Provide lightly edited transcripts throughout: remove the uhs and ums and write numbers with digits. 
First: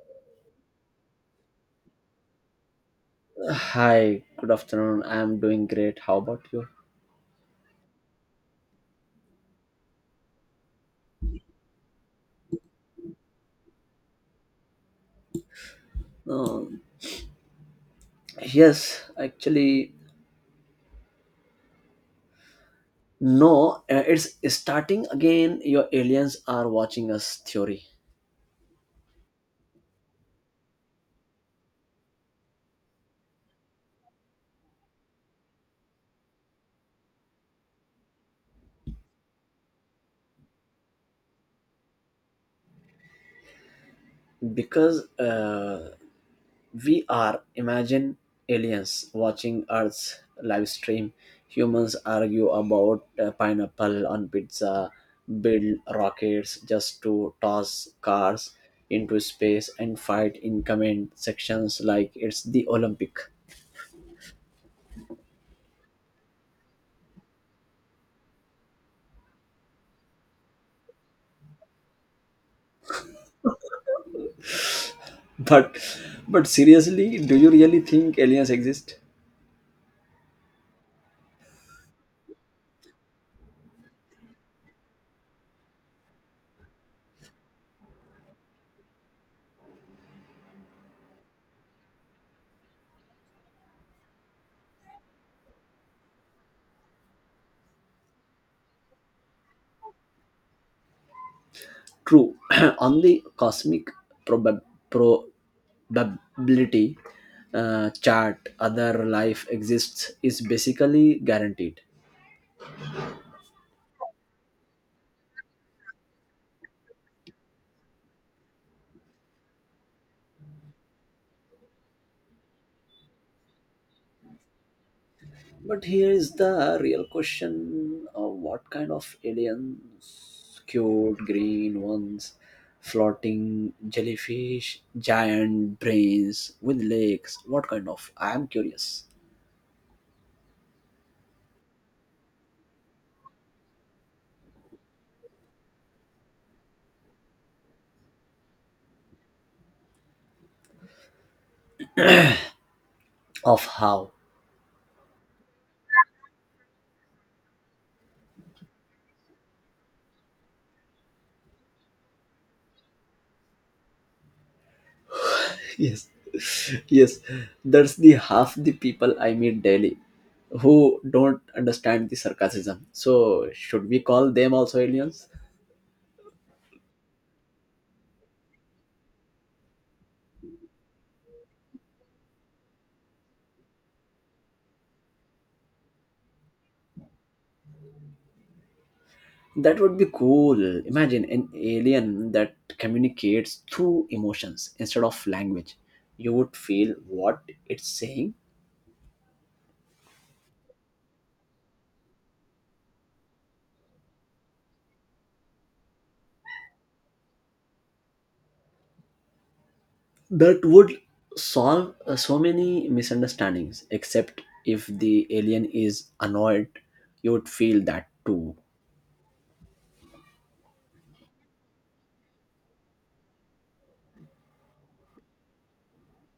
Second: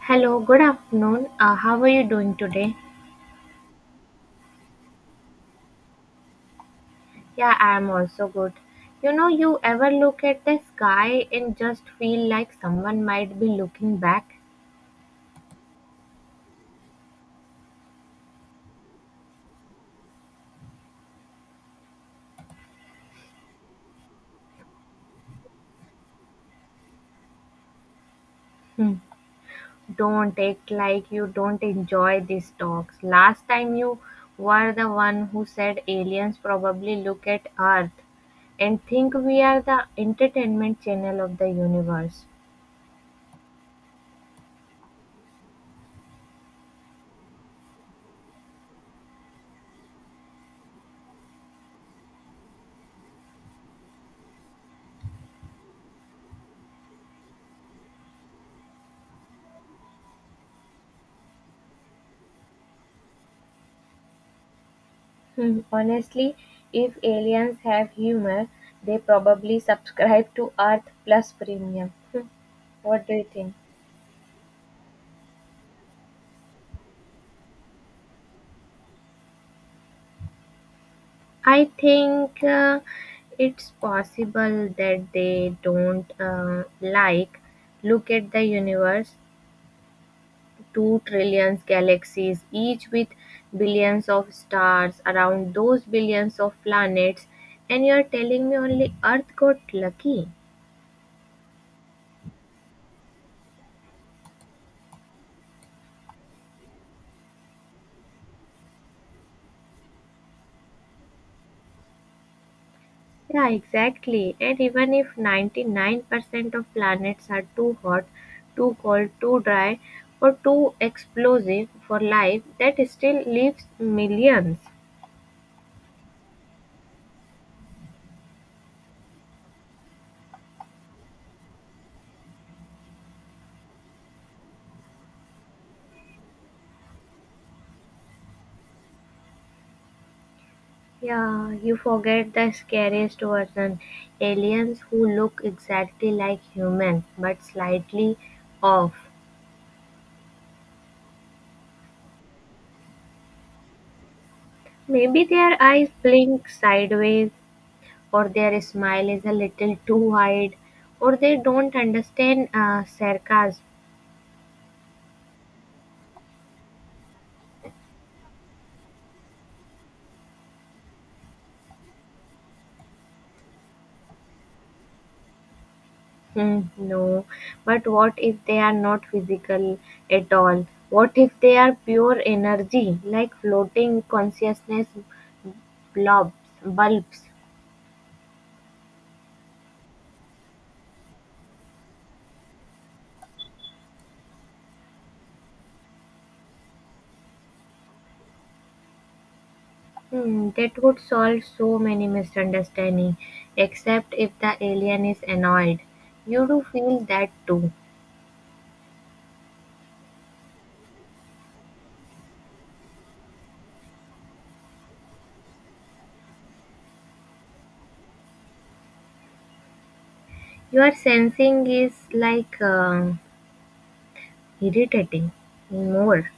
Hello, good afternoon. How are you doing today? Hi, good afternoon. I'm doing great. How about you? Yeah, I am also good. You know, you ever look at the sky and just feel like someone might be looking back? Um, yes, actually, no, it's starting again. Your aliens are watching us theory Hmm. Don't act like you don't enjoy these talks. Last time you were the one who said aliens probably look at Earth and think we are the entertainment channel of the universe. because we are imagine aliens watching Earth's live stream. Humans argue about pineapple on pizza, build rockets just to toss cars into space, and fight in comment sections like it's the Olympic. Hmm, honestly, if aliens have humor, they probably subscribe to Earth Plus Premium. Hmm, what do you think? but but seriously, do you really think aliens exist? I think it's possible that they don't, like, look at the universe, two trillions galaxies, each with billions of stars around those billions of planets, and you're telling me only Earth got lucky. True. On the cosmic probab- probability chart, other life exists is basically guaranteed. Yeah, exactly. And even if 99% of planets are too hot, too cold, too dry, or too explosive for life, that still leaves millions. But here is the real question of what kind of aliens: cute green ones, floating jellyfish, giant brains with legs? What kind? Of I am curious Yeah, you forget the scariest version, aliens who look exactly like humans but slightly off. of how. Maybe their eyes blink sideways, or their smile is a little too wide, or they don't understand sarcasm. Yes, yes, that's the half the people I meet daily who don't understand the sarcasm. So should we call them also aliens? Hmm, no, but what if they are not physical at all? What if they are pure energy, like floating consciousness blobs, bulbs? That would be cool. Imagine an alien that communicates through emotions instead of language. You would feel what it's saying. Hmm, that would solve so many misunderstandings, except if the alien is annoyed. You do feel that too. That would solve so many misunderstandings, except if the alien is annoyed. You would feel that too. Your sensing is like, irritating more.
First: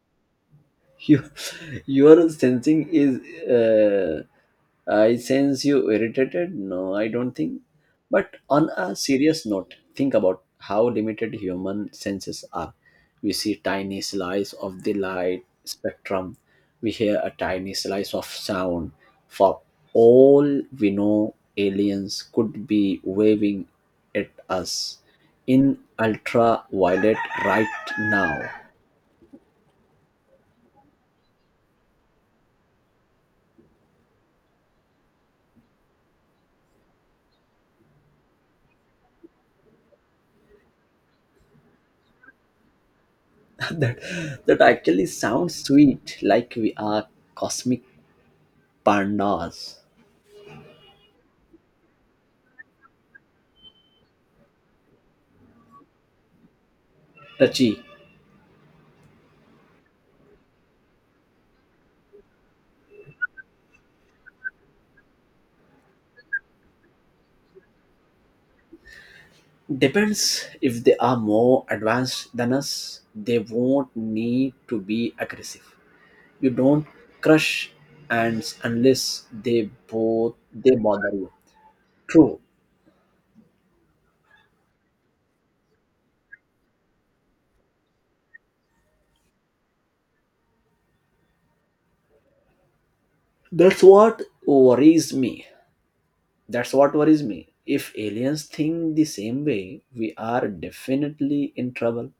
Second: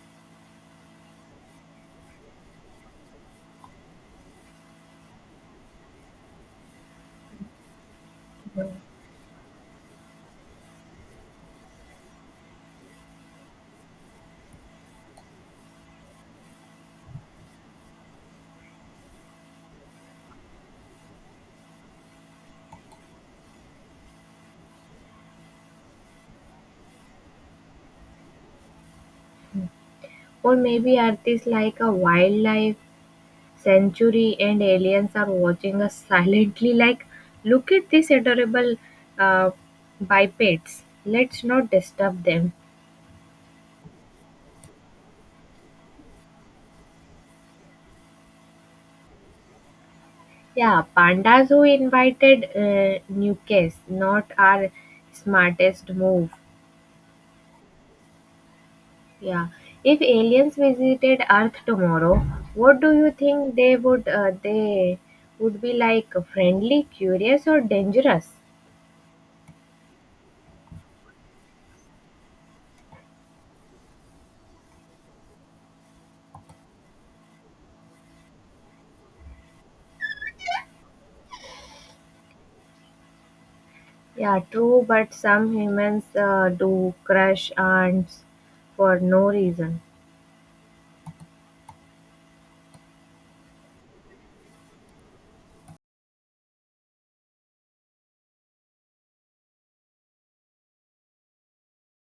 You. Your sensing is, uh, I sense you irritated. No, I don't think. But on a serious note, think about how limited human senses are. We see tiny slice of the light spectrum, we hear a tiny slice of sound. For all we know, aliens could be waving at us in ultraviolet right now. Or maybe Earth is like a wildlife Century and aliens are watching us silently, like, look at these adorable uh, bipeds. Let's not disturb them. That that actually sounds sweet. Like we are cosmic pandas. Yeah, pandas who invited nukes, not our smartest move. Touchy. Yeah, if aliens visited Earth tomorrow, what do you think they would be like? Friendly, curious, or dangerous? Depends, if they are more advanced than us they won't need to be aggressive. You don't crush ants unless they both they bother you. True. Yeah, true, but some humans do crush ants for no reason. That's what worries me, that's what worries me. If aliens think the same way, we are definitely in trouble.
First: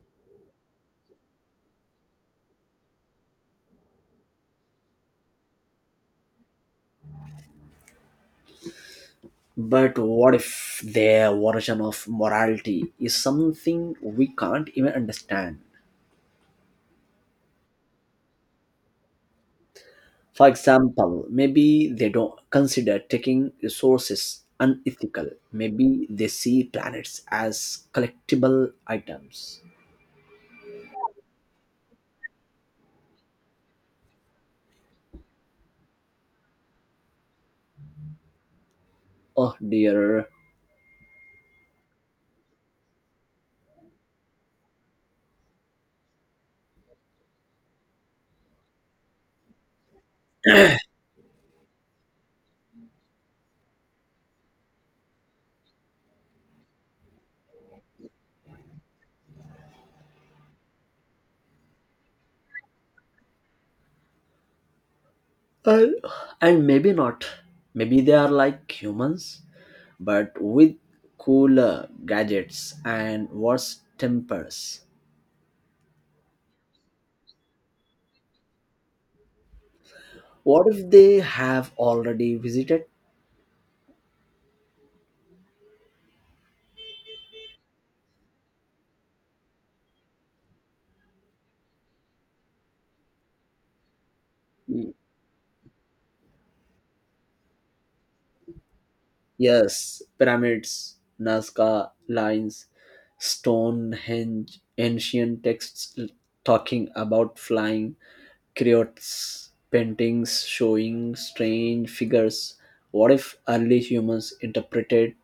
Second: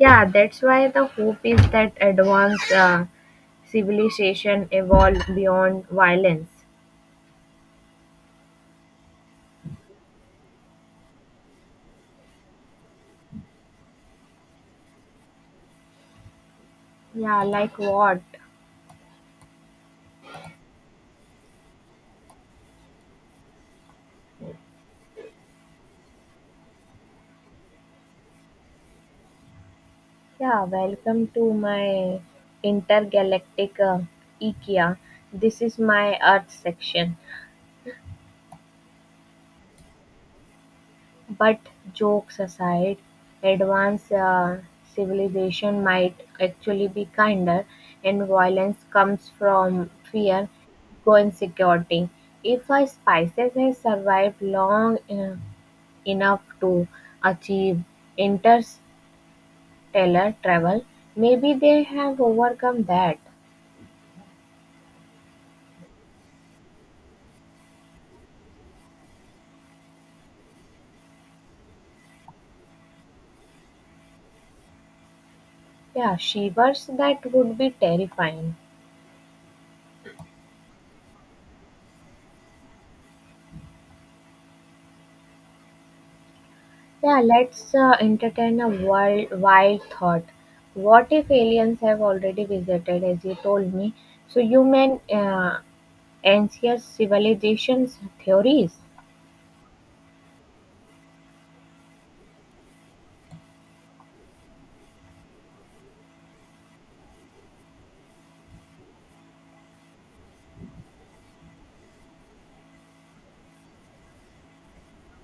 Yeah, that's why the hope is that advanced civilization evolve beyond violence. But what if their version of morality is something we can't even understand? Yeah, like what? For example, maybe they don't consider taking resources unethical. Maybe they see planets as collectible items. Yeah, welcome to my intergalactic IKEA. This is my Earth section. Oh dear. But jokes aside, advanced civilization might actually be kinder, and violence comes from fear, ego, and security. If a species has survived long enough to achieve interstellar travel, maybe they have overcome that. And, and maybe not. Maybe they are like humans, but with cooler gadgets and worse tempers. Yeah, shivers, that would be terrifying. What if they have already visited? Yeah, let's entertain a wild thought. What if aliens have already visited, as you told me? So you mean ancient civilizations theories? Yes, pyramids, Nazca lines, Stonehenge, ancient texts talking about flying creotes, paintings showing strange figures. What if early humans interpreted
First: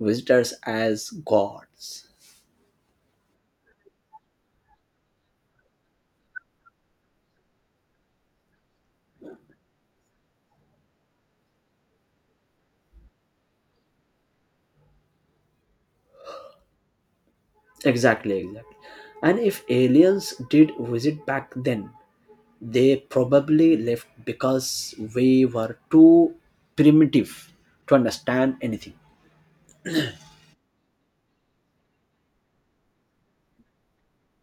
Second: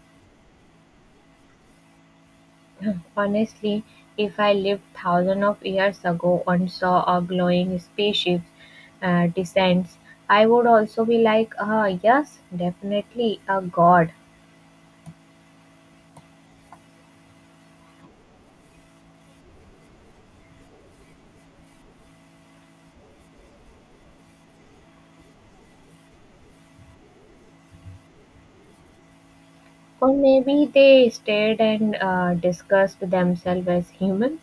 visitors as gods? Honestly, if I lived thousands of years ago and saw a glowing spaceship descends, I would also be like, ah, yes, definitely a god. Exactly, exactly. And if aliens did visit back then, they probably left because we were too primitive to understand anything. Or maybe they stared and discussed themselves as humans.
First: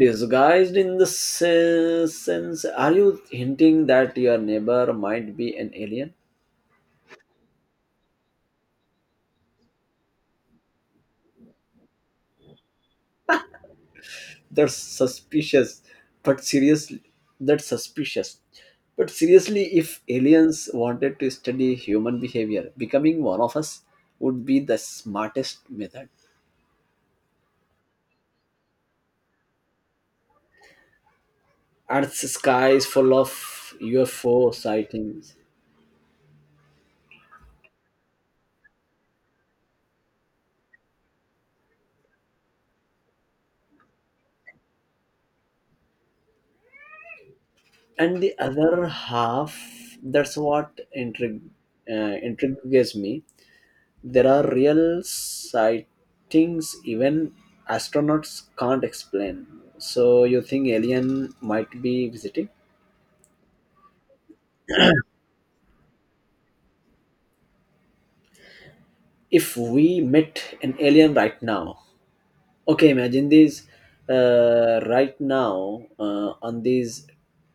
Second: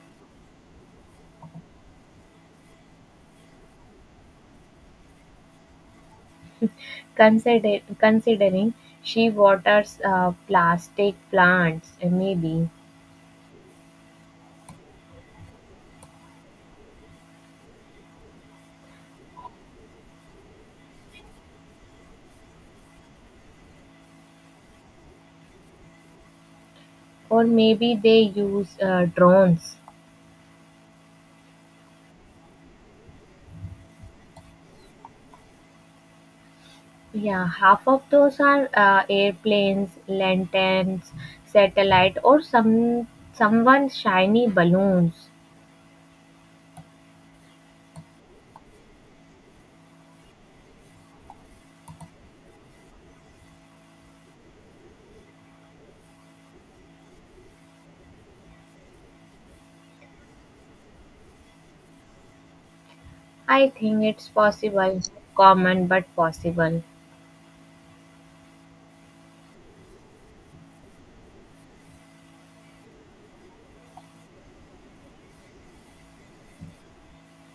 Disguised in the sense, are you hinting that your neighbor might be an alien? Considering she waters plastic plants, maybe, That's suspicious, but seriously, that's suspicious. But seriously, if aliens wanted to study human behavior, becoming one of us would be the smartest method. or maybe they use drones. Earth's sky is full of UFO sightings, Yeah, half of those are, airplanes, lanterns, satellite, or someone's shiny balloons. and the other half, that's what intrigues me. There are real sightings even astronauts can't explain. So you think alien might be visiting? I think it's possible, common but possible. If we met an alien right now, okay, imagine this, right now, on this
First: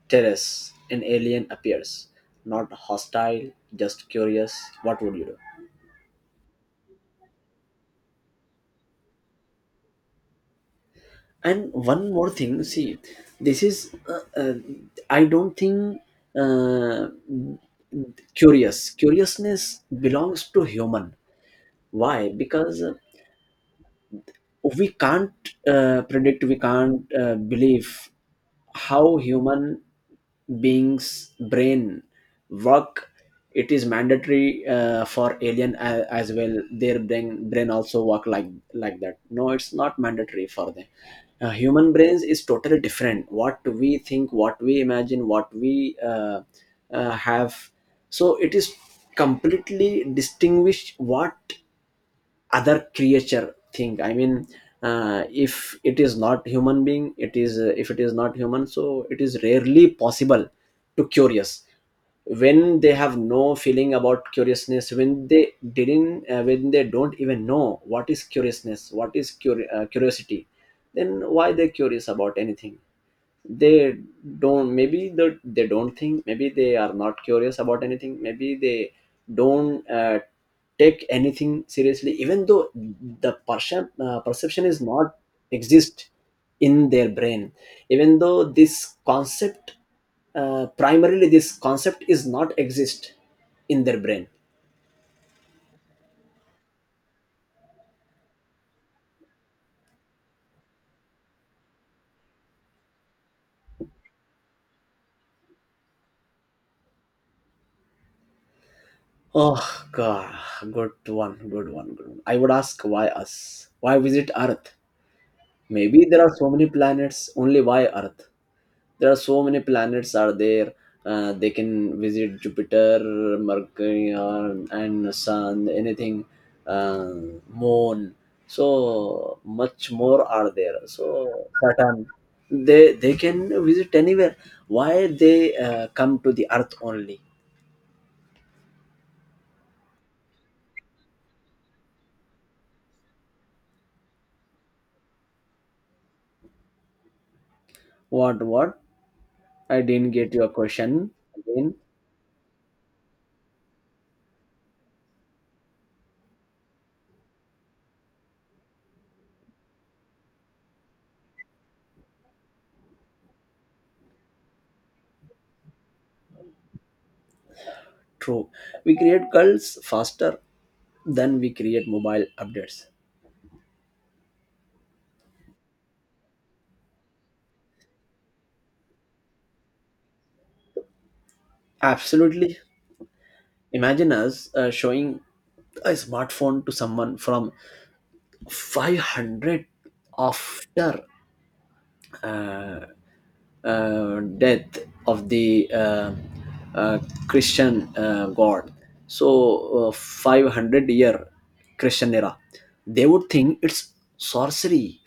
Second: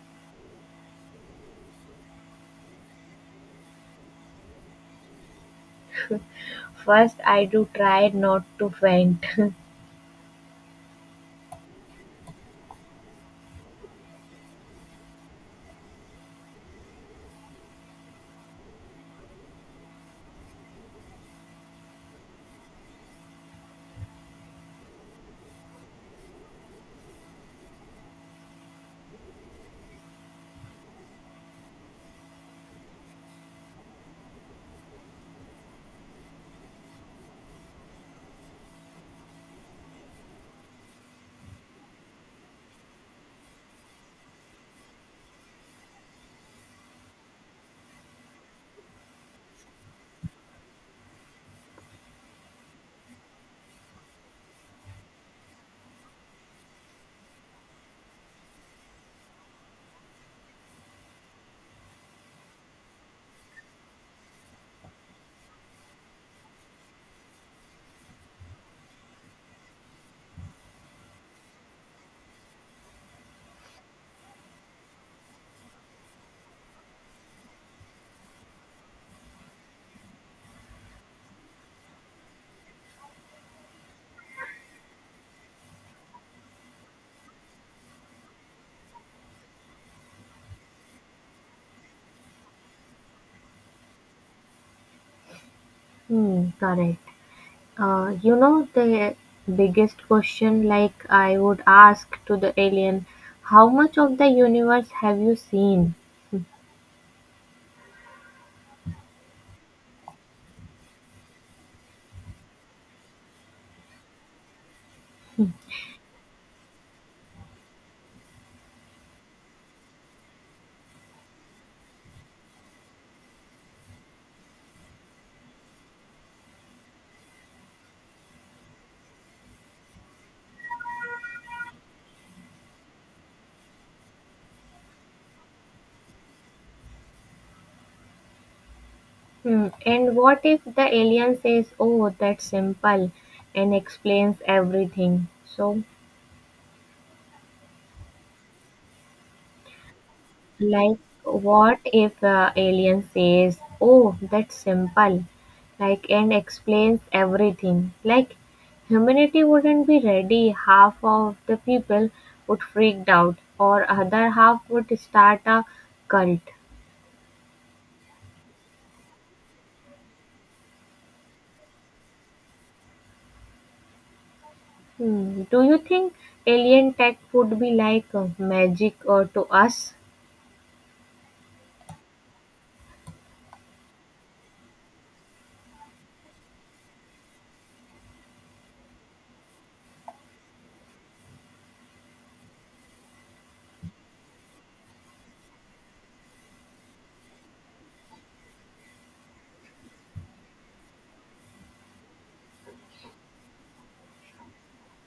terrace, an alien appears. Not hostile, just curious. What would you do? First, I do try not to faint. And one more thing, see, this is, I don't think uh, curiousness belongs to human. Why? Because we can't predict, we can't believe how human beings brain work. It is mandatory for alien as well, their brain also work like that. No, it's not mandatory for them. Human brains is totally different, what we think, what we imagine, what we have. So it is completely distinguished what other creature thing, I mean, if it is not human being, it is, if it is not human, so it is rarely possible to curious. When they have no feeling about curiousness, when they didn't, when they don't even know what is curiousness, what is curiosity, then why they curious about anything? They don't. Maybe they don't think. Maybe they are not curious about anything. Maybe they don't take anything seriously, even though the perception is not exist in their brain, even though this concept primarily this concept is not exist in their brain. Hmm, correct. You know, the biggest question, like I would ask to the alien, how much of the universe have you seen? Oh god, good one, good one, good one. I would ask, why us? Why visit Earth? Maybe there are so many planets, only why Earth? There are so many planets, are there? They can visit Jupiter, Mercury, and Sun, anything, uh, Moon, so much more are there, so Saturn, they can visit anywhere. Why they come to the Earth only? Hmm. And what if the alien says, oh, that's simple, and explains everything? So, What? I didn't get your like, question. Again. what if alien says, "Oh, that's simple," like, and explains everything? Like, humanity wouldn't be ready. Half of the people would freaked out, or other half would start a cult. True, we create cults faster than we create mobile updates. Hmm. Do you think alien tech would be like magic or to us? Absolutely. Imagine us showing a smartphone to someone from 500, after uh, death of the uh, Christian God. So 500-year Christian era. They would think it's sorcery.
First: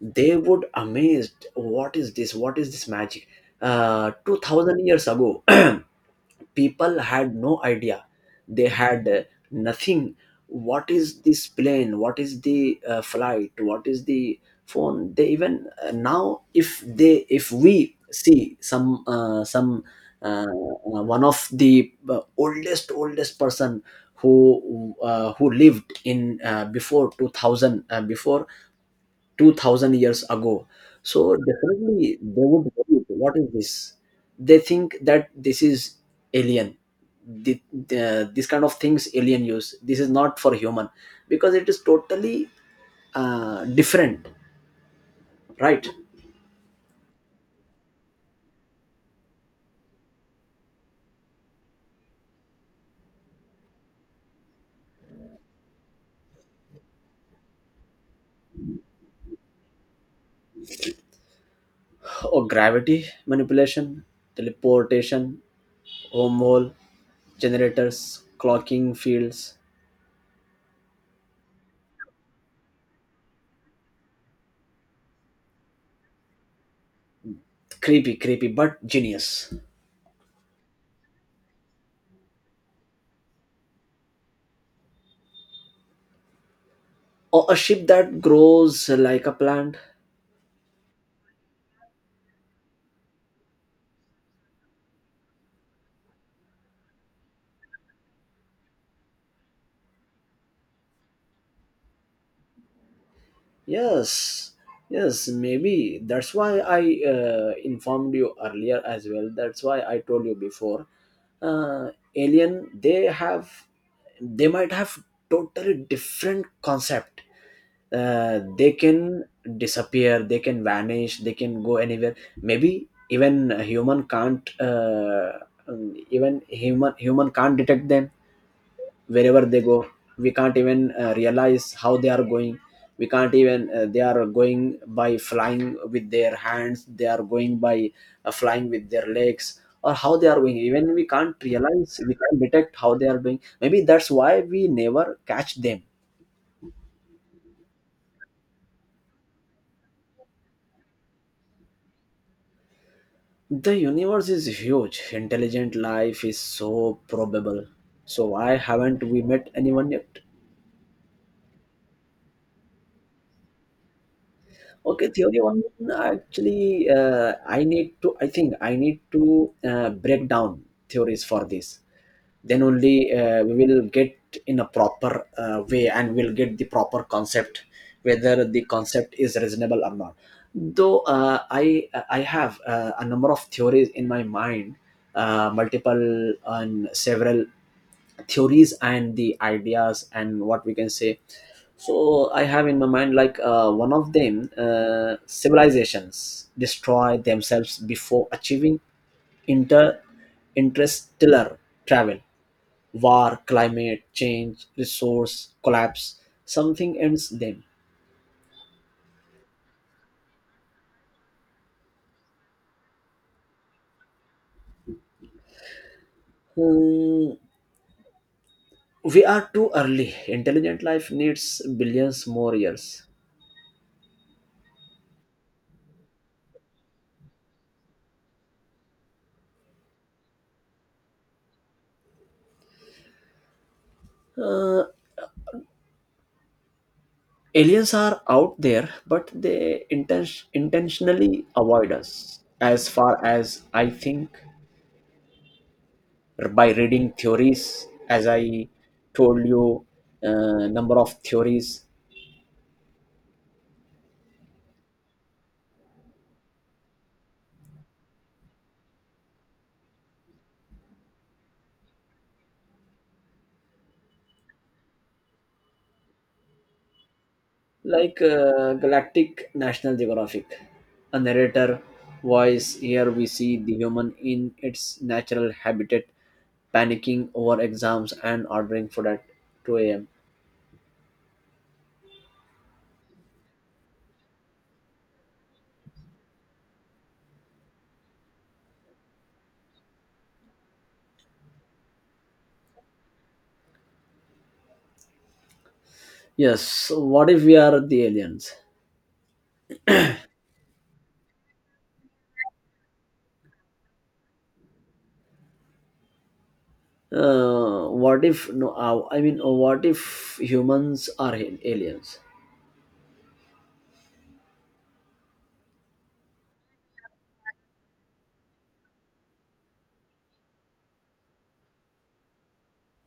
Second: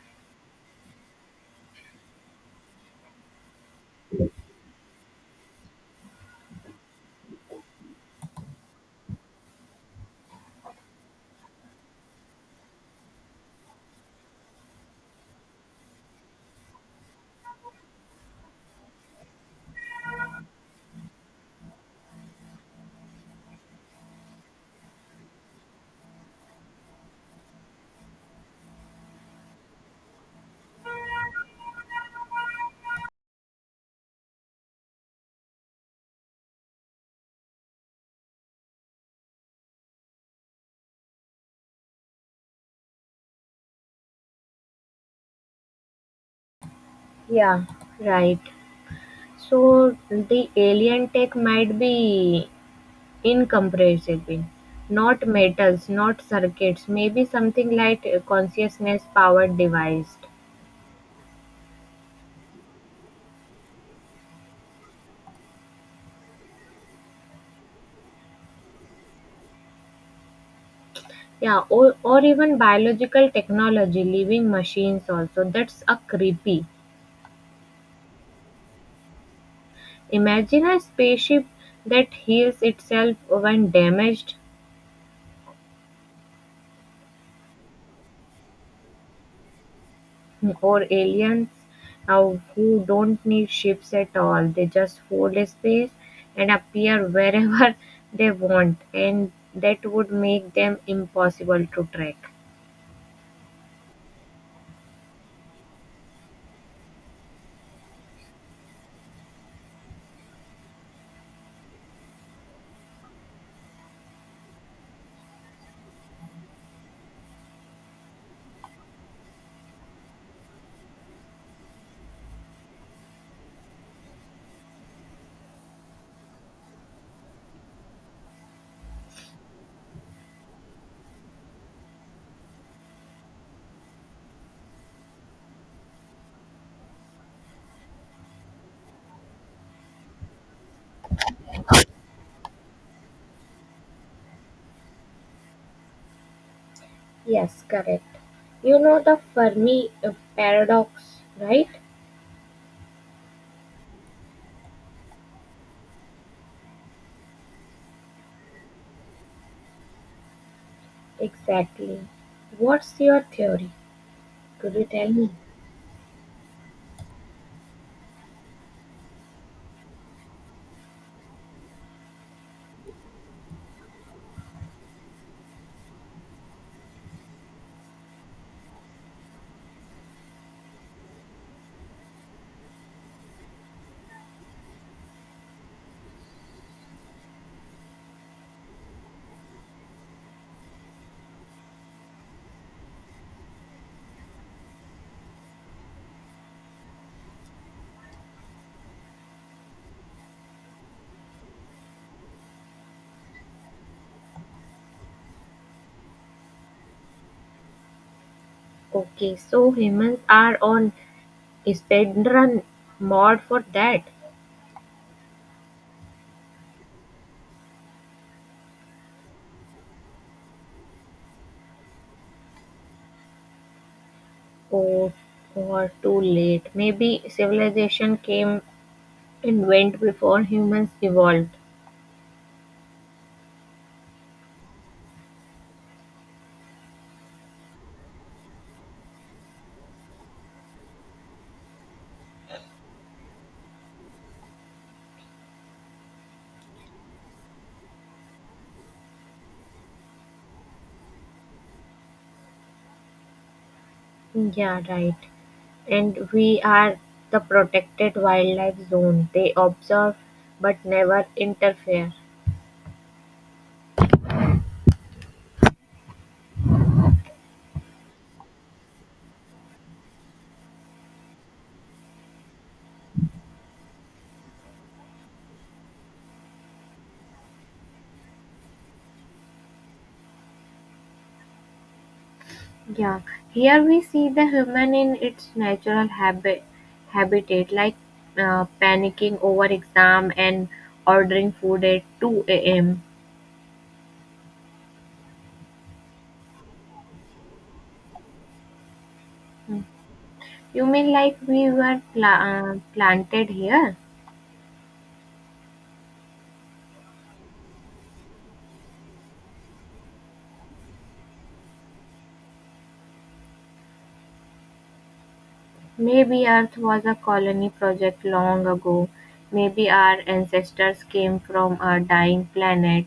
They would amazed. What is this? What is this magic? 2000 years ago. People had no idea. They had nothing. What is this plane? What is the flight? What is the phone? They even now, if we see some one of the oldest person who lived in, before 2000 years ago, so definitely they would worry, what is this? They think that this is alien, this kind of things alien use, this is not for human because it is totally different, right? Yeah, right. So the alien tech might be incompressible, not metals, not circuits, maybe something like consciousness-powered device, Or gravity manipulation, teleportation, wormhole generators, clocking fields. yeah, or even biological technology, living machines also. That's a creepy. Creepy, creepy, but genius. Imagine a spaceship that heals itself when damaged, Or a ship that grows like a plant. or aliens who don't need ships at all. They just fold a space and appear wherever they want, and that would make them impossible to track. Yes, yes, maybe that's why I informed you earlier as well. That's why I told you before. Uh, alien, they might have totally different concept. They can disappear, they can vanish, they can go anywhere. Maybe even a human can't, even human can't detect them wherever they go. We can't even realize how they are going. We can't even, they are going by flying with their hands, they are going by flying with their legs, or how they are going. Even we can't realize, we can't detect how they are doing. Maybe that's why we never catch them. Yes, correct. You know the Fermi paradox, right? The universe is huge, intelligent life is so probable, so why haven't we met anyone yet? Exactly. What's your theory? Could you Okay, tell the me? only one. Actually, I think I need to break down theories for this. Then only we will get in a proper way, and we'll get the proper concept, whether the concept is reasonable or not. Though I have a number of theories in my mind, multiple and several theories and the ideas and what we can say. So I have in my mind, like one of them, civilizations destroy themselves before achieving inter interstellar travel, war, climate change, resource collapse, something ends them. Okay, so humans are on speedrun mod for that. Hmm, we are too early, intelligent life needs billions more years. Oh, or too late. Maybe civilization came and went before humans evolved. Uh, aliens are out there, but they intentionally avoid us, as far as I think, by reading theories, as I told you, number of theories. Yeah, right. And we are the protected wildlife zone. They observe but never interfere. Like galactic National Geographic, a narrator voice. Here we see the human in its natural habitat, panicking over exams and ordering food at 2 a.m. Yeah, here we see the human in its natural habitat, like, panicking over exam and ordering food at 2 a.m. Yes, so what if we are the aliens? You mean like we were planted here? What if no, I mean, what if humans are aliens? Maybe Earth was a colony project long ago. Maybe our ancestors came from a dying planet.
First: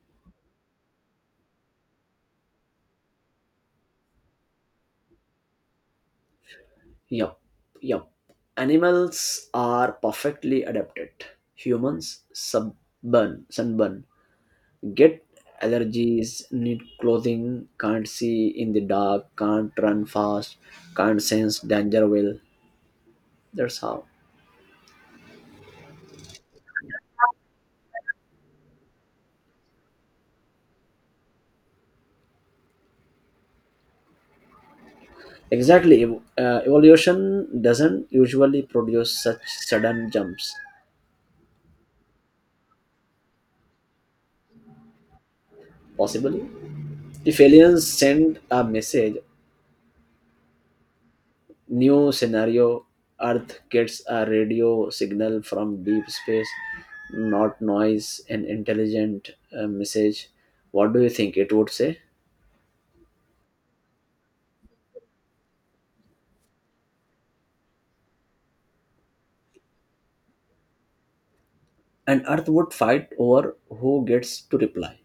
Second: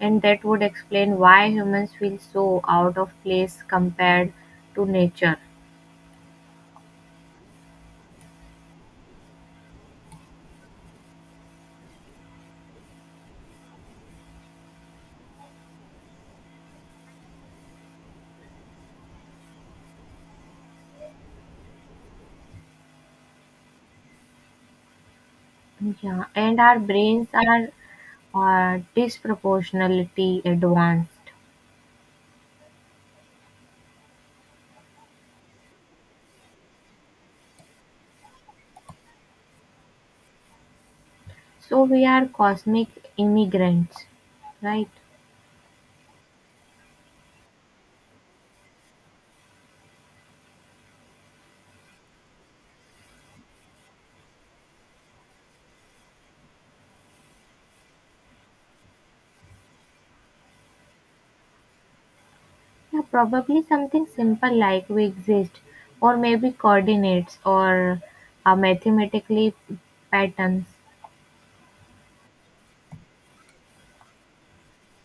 And that would explain why humans feel so out of place compared to nature. Yup, yup. Animals are perfectly adapted. Humans sunburn, get allergies, need clothing, can't see in the dark, can't run fast, can't sense danger well. That's how. Yeah, and our brains are, or disproportionality advanced. Exactly, evolution doesn't usually produce such sudden jumps. So we are cosmic immigrants, right? Possibly. If aliens send a message, new scenario. Earth gets a radio signal from deep space, not noise, an intelligent message. What do you think it would say? Yeah, probably something simple like we exist, or maybe coordinates or mathematically patterns. And Earth would fight over who gets to reply.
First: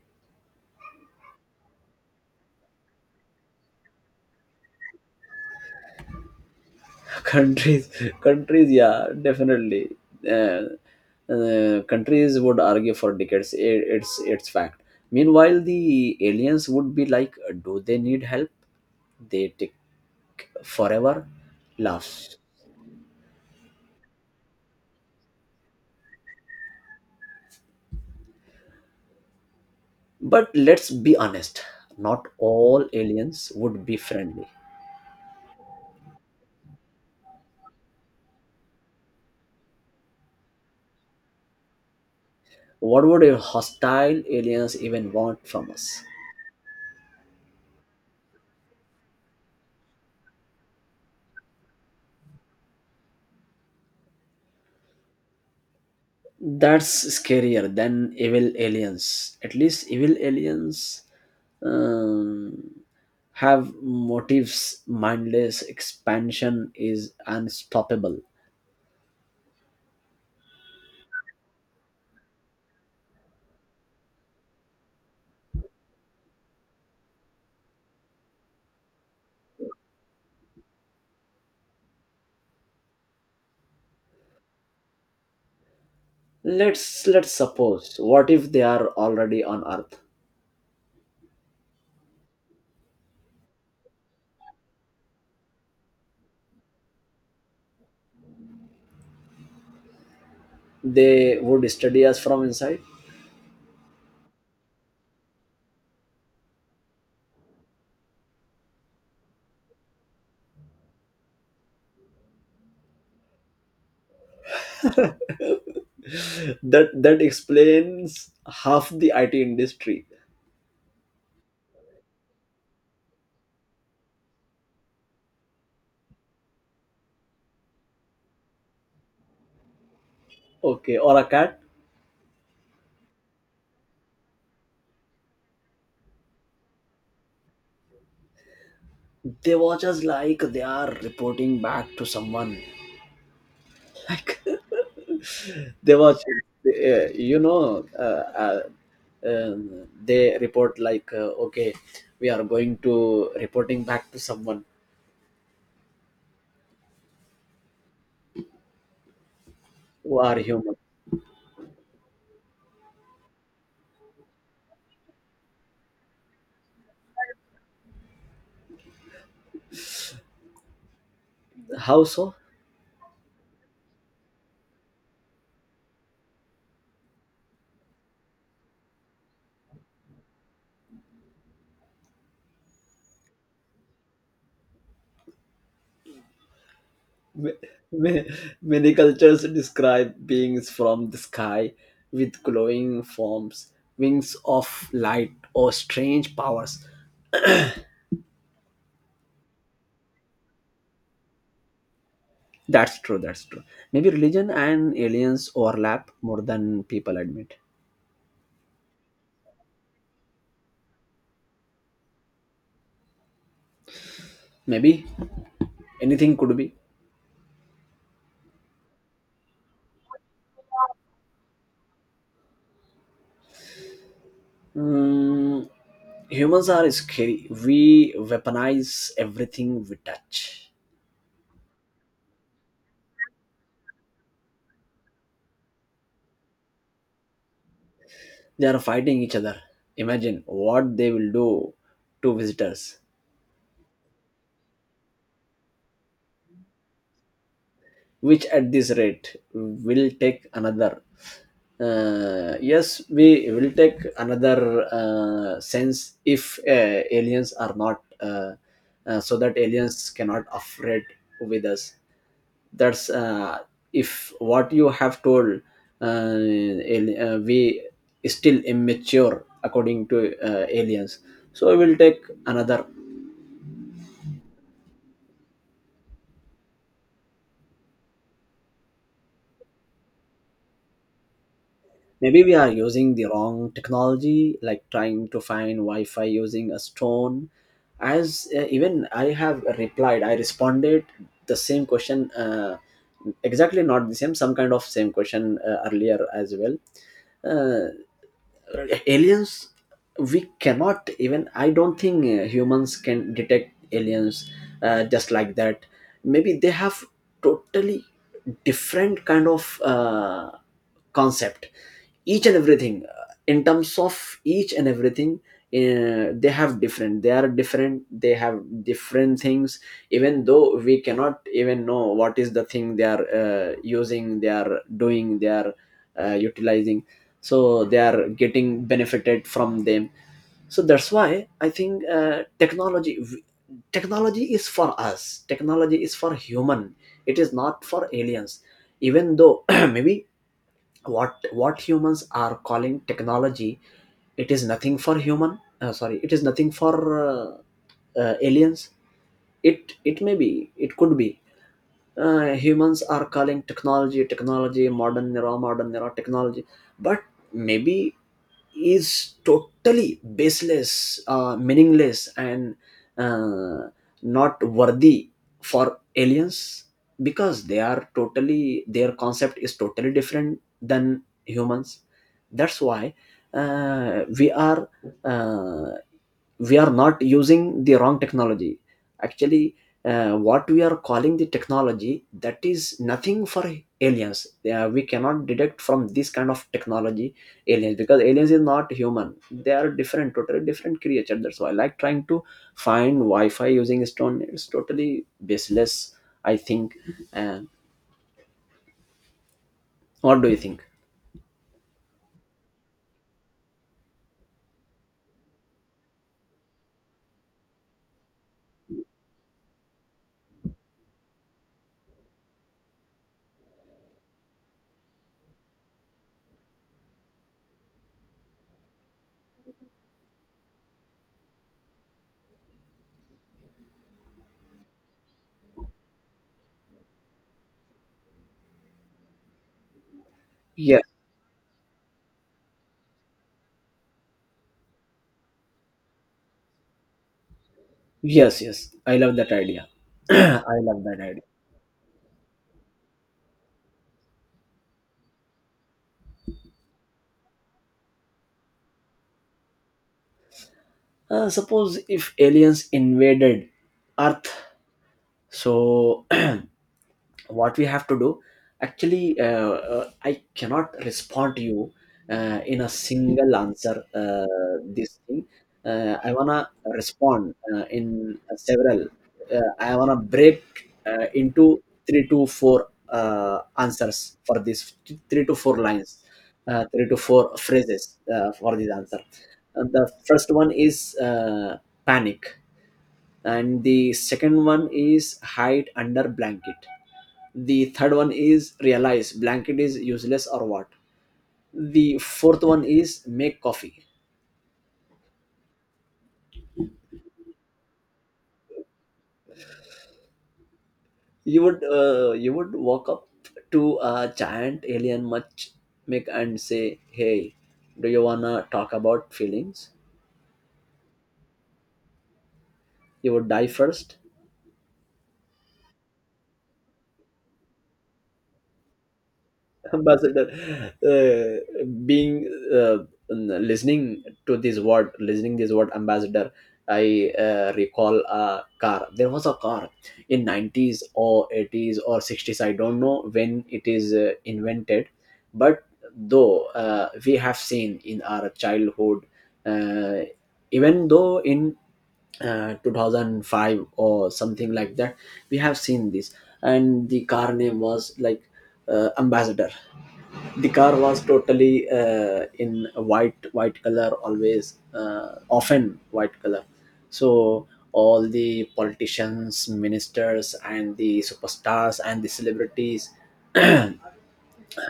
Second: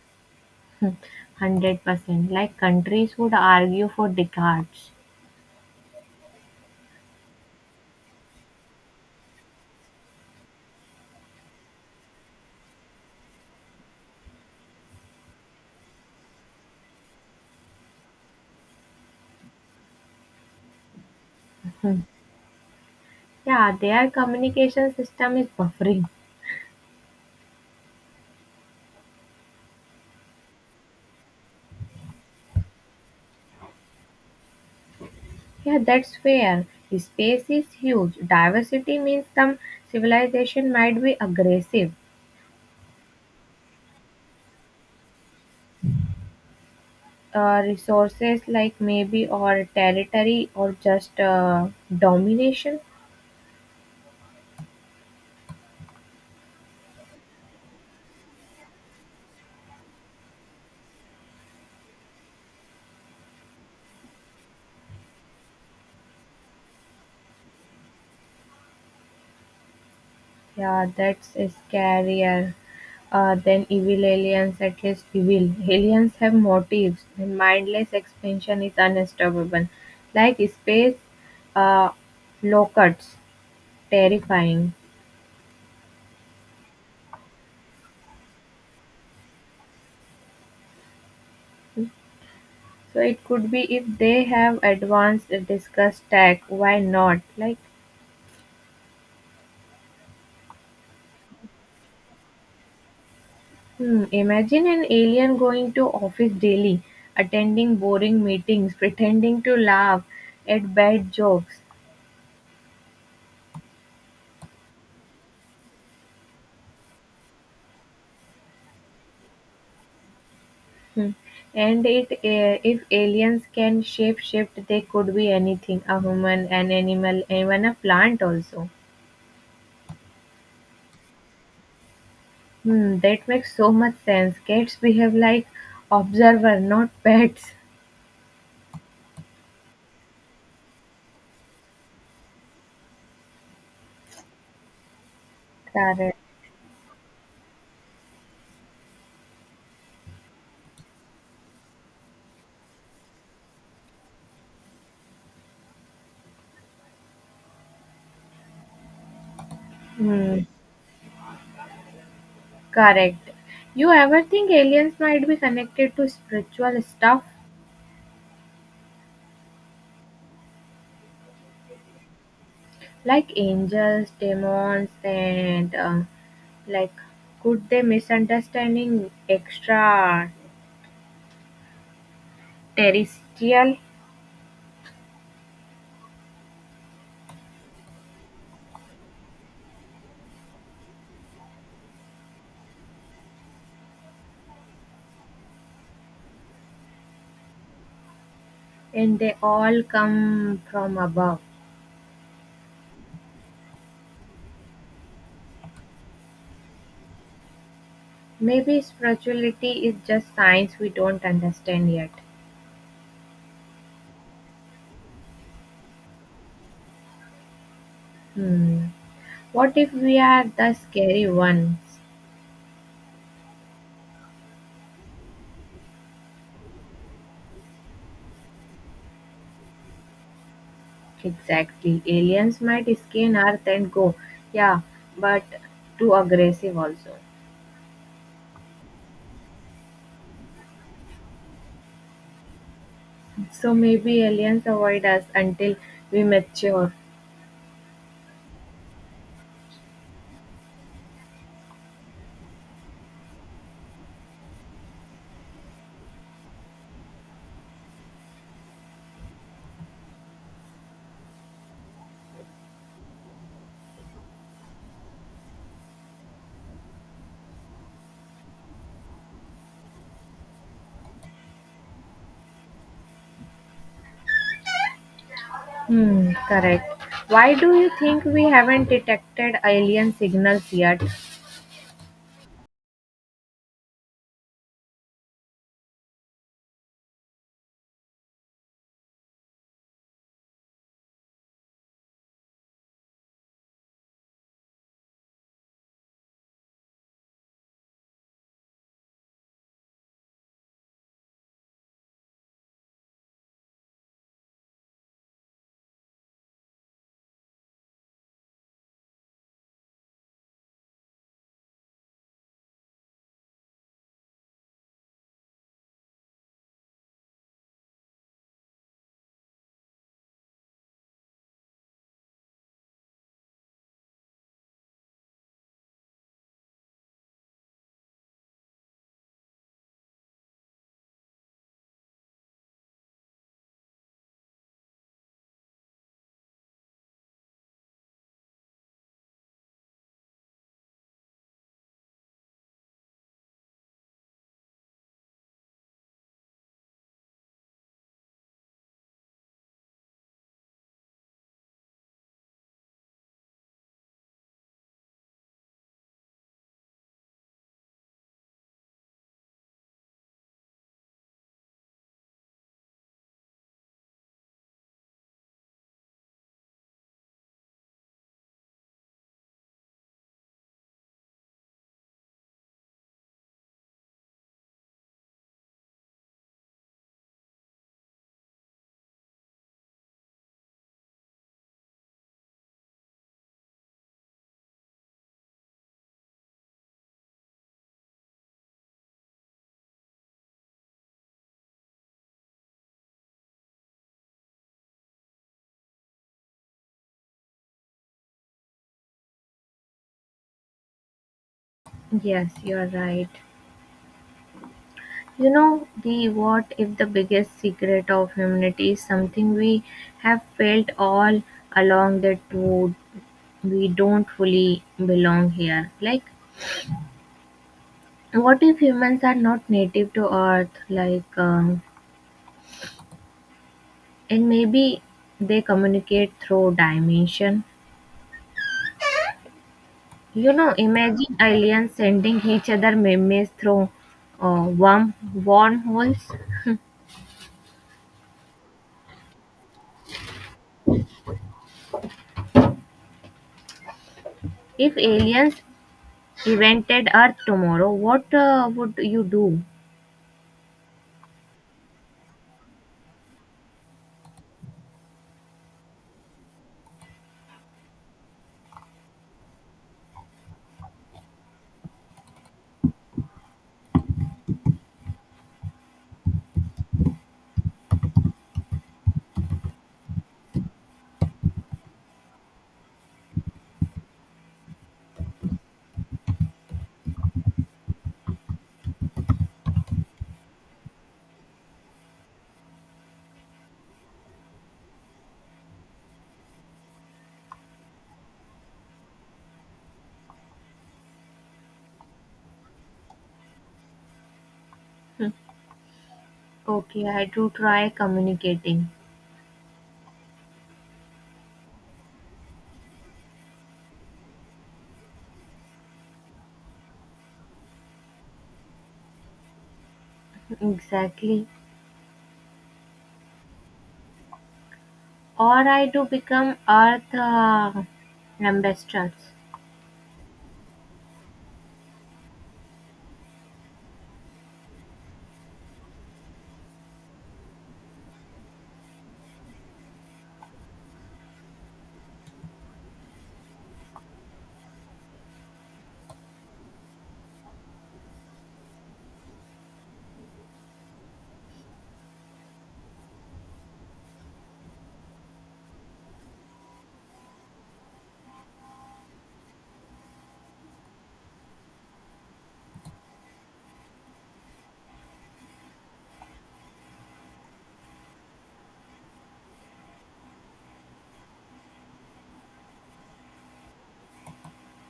100% like countries would argue for Descartes. countries countries, yeah, definitely, uh, countries would argue for decades. It's fact. Meanwhile the aliens would be like, do they need help? They take forever. Laugh. Yeah, their communication system is buffering. But let's be honest, not all aliens would be friendly. Yeah, that's fair. Space is huge. Diversity means some civilization might be aggressive, What would a hostile aliens even want from us? Resources like maybe or territory or just domination. That's scarier than evil aliens. At least evil aliens um, have motives. Mindless expansion is unstoppable. Yeah, that's scarier than evil aliens. At least evil aliens have motives and mindless expansion is unstoppable, like space uh, locusts, terrifying. Let's suppose. What if they are already on Earth? So it could be, if they have advanced discuss tech, why not, like, They would study us from inside. hmm, imagine an alien going to office daily, attending boring meetings, pretending to laugh at bad jokes. That explains half the IT industry. Hmm. And it, eh, if aliens can shapeshift, they could be anything, a human, an animal, even a plant also. Okay, or a cat. Hmm, that makes so much sense. Cats behave like observer, not pets. They watch us like they are reporting back to someone. Like they Correct. watch, you know, they report, like, okay, we are going to reporting back to someone who are Hmm, human. correct. You ever think aliens might be connected to spiritual stuff? How so? Like angels, demons, and like, could they misunderstanding extraterrestrial, Ma- ma- Many cultures describe beings from the sky with glowing forms, wings of light, or strange powers. and they all come from above. That's true, that's true. Maybe religion and aliens overlap more than people admit. Maybe spirituality is just science we don't understand yet. Maybe anything could be. Hmm. What if we are the scary ones? Mm, Humans are scary. We weaponize everything we touch. Exactly. Aliens might scan Earth and go. Yeah, but too aggressive also. They are fighting each other. Imagine what they will do to visitors. So maybe aliens avoid us until we mature. Which at this rate will take another— yes, we will take another— sense if aliens are not so that aliens cannot afraid with us. That's If what you have told, we is still immature according to aliens, so we will take another. Hmm, correct. Why do you think we haven't detected alien signals yet? Maybe we are using the wrong technology, like trying to find Wi Fi using a stone. As even I have replied, I responded the same question, exactly not the same, some kind of same question earlier as well. Uh, Right. Aliens, we cannot even— I don't think humans can detect aliens just like that. Maybe they have totally different kind of uh, concept, each and everything in terms of each and everything. They have different— they are different, they have different things. Even though, we cannot even know what is the thing they are using, they are doing, they are utilizing, so they are getting benefited from them. So that's why I think technology is for us, technology is for human, it is not for aliens. Even though maybe what humans are calling technology, it is nothing for human— sorry, it is nothing for uh, aliens. It may be, it could be humans are calling technology, technology, modern era technology, but maybe is totally baseless, meaningless and uh, not worthy for aliens, because they are totally— their concept is totally different than humans. That's why we are— uh, we are not using the wrong technology, actually. What we are calling the technology, that is nothing for aliens. We cannot detect from this kind of technology aliens, because aliens is not human, they are different, totally different creature. That's why, like trying to find wi-fi using stone is totally baseless, I think. And what do you think? Yes, you're right. You know, the what if the biggest secret of humanity is something we have felt all along, that would, we don't fully belong here. Like, what if humans are not native to Earth? Like, and maybe they communicate through dimension. You know, Yeah, imagine aliens sending each other memes through wormholes. yes, yes, I love that idea. I love that idea. If aliens invented Earth tomorrow, what would you do? Suppose if aliens invaded earth, so what we have to do? Actually, I cannot respond to you in a single answer, this thing. I wanna respond in several— I wanna break into three to four answers for this, three to four lines, three to four phrases for this answer. The first one is panic, and the second one is hide under blanket, the third one is realize blanket is useless or what, the fourth one is make coffee. Okay, I do try communicating. You would— you would walk up to a giant alien much, make and say, hey, do you wanna talk about feelings? Exactly. You would die first. Or I do become Earth ambassadors. Ambassador, being uh, listening to this word, listening this word ambassador, I recall a car, there was a car in 90's or 80's or 60's, I don't know when it is invented, but though we have seen in our childhood, uh, even though in 2005 or something like that we have seen this, and the car name was like ambassador. The car was totally in a white color, always often white color. So all the politicians, ministers, and the superstars and the celebrities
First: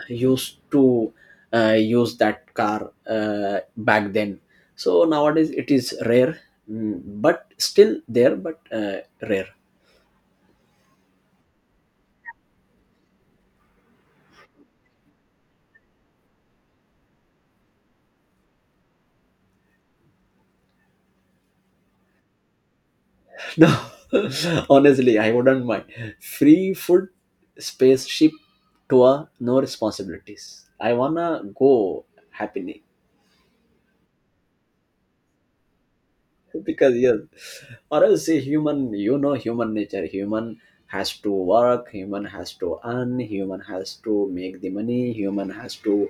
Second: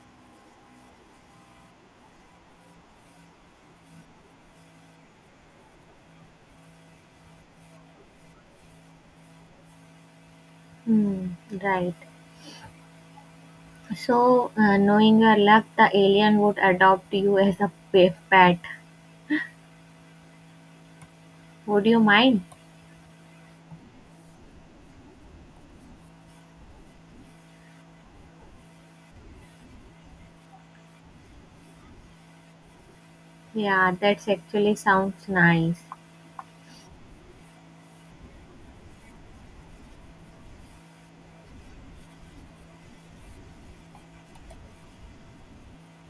used to use that car back then. So nowadays it is rare. Mm, but still there, but rare. Hmm, right. So, knowing your luck, the alien would adopt you as a pet. Would you mind? No, honestly, I wouldn't mind. Free food, spaceship tour, no responsibilities, I wanna go happily. Yeah, that's actually sounds nice. Because, yes, or else, see, human, you know, human nature, human has to work, human has to earn, human has to make the money, human has to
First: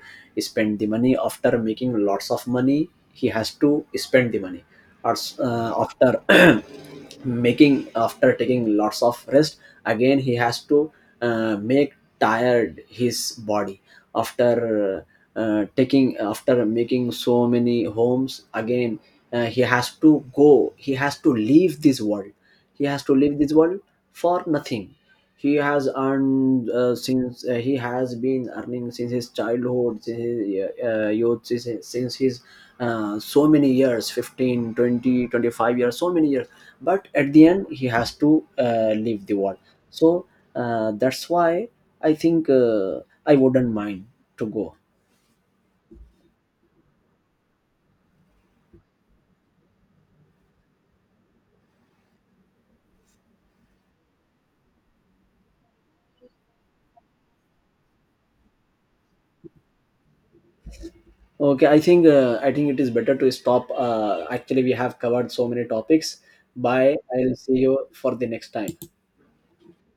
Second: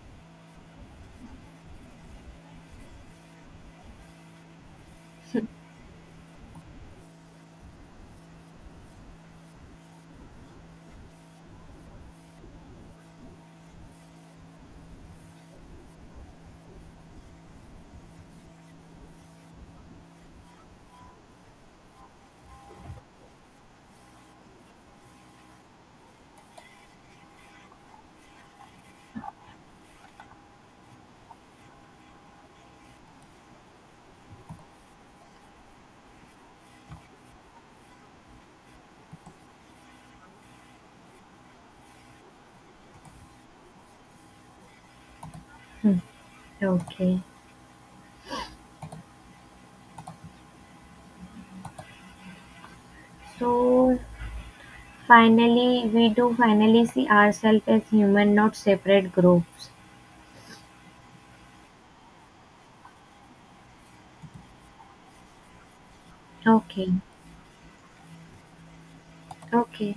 spend the money after making lots of money, he has to spend the money. After making— after taking lots of rest, again he has to make tired his body. After taking— after making so many homes, again he has to go, he has to leave this world, he has to leave this world for nothing. He has earned— since he has been earning since his childhood, since his youth, since his so many years, 15, 20, 25 years, so many years, but at the end he has to leave the world. So that's why I think I wouldn't mind to go. Okay. So finally, we do finally see ourselves as human, not separate groups. Okay, I think I think it is better to stop. Actually, we have covered so many topics. Okay. Bye, I'll see you for the next time. Okay.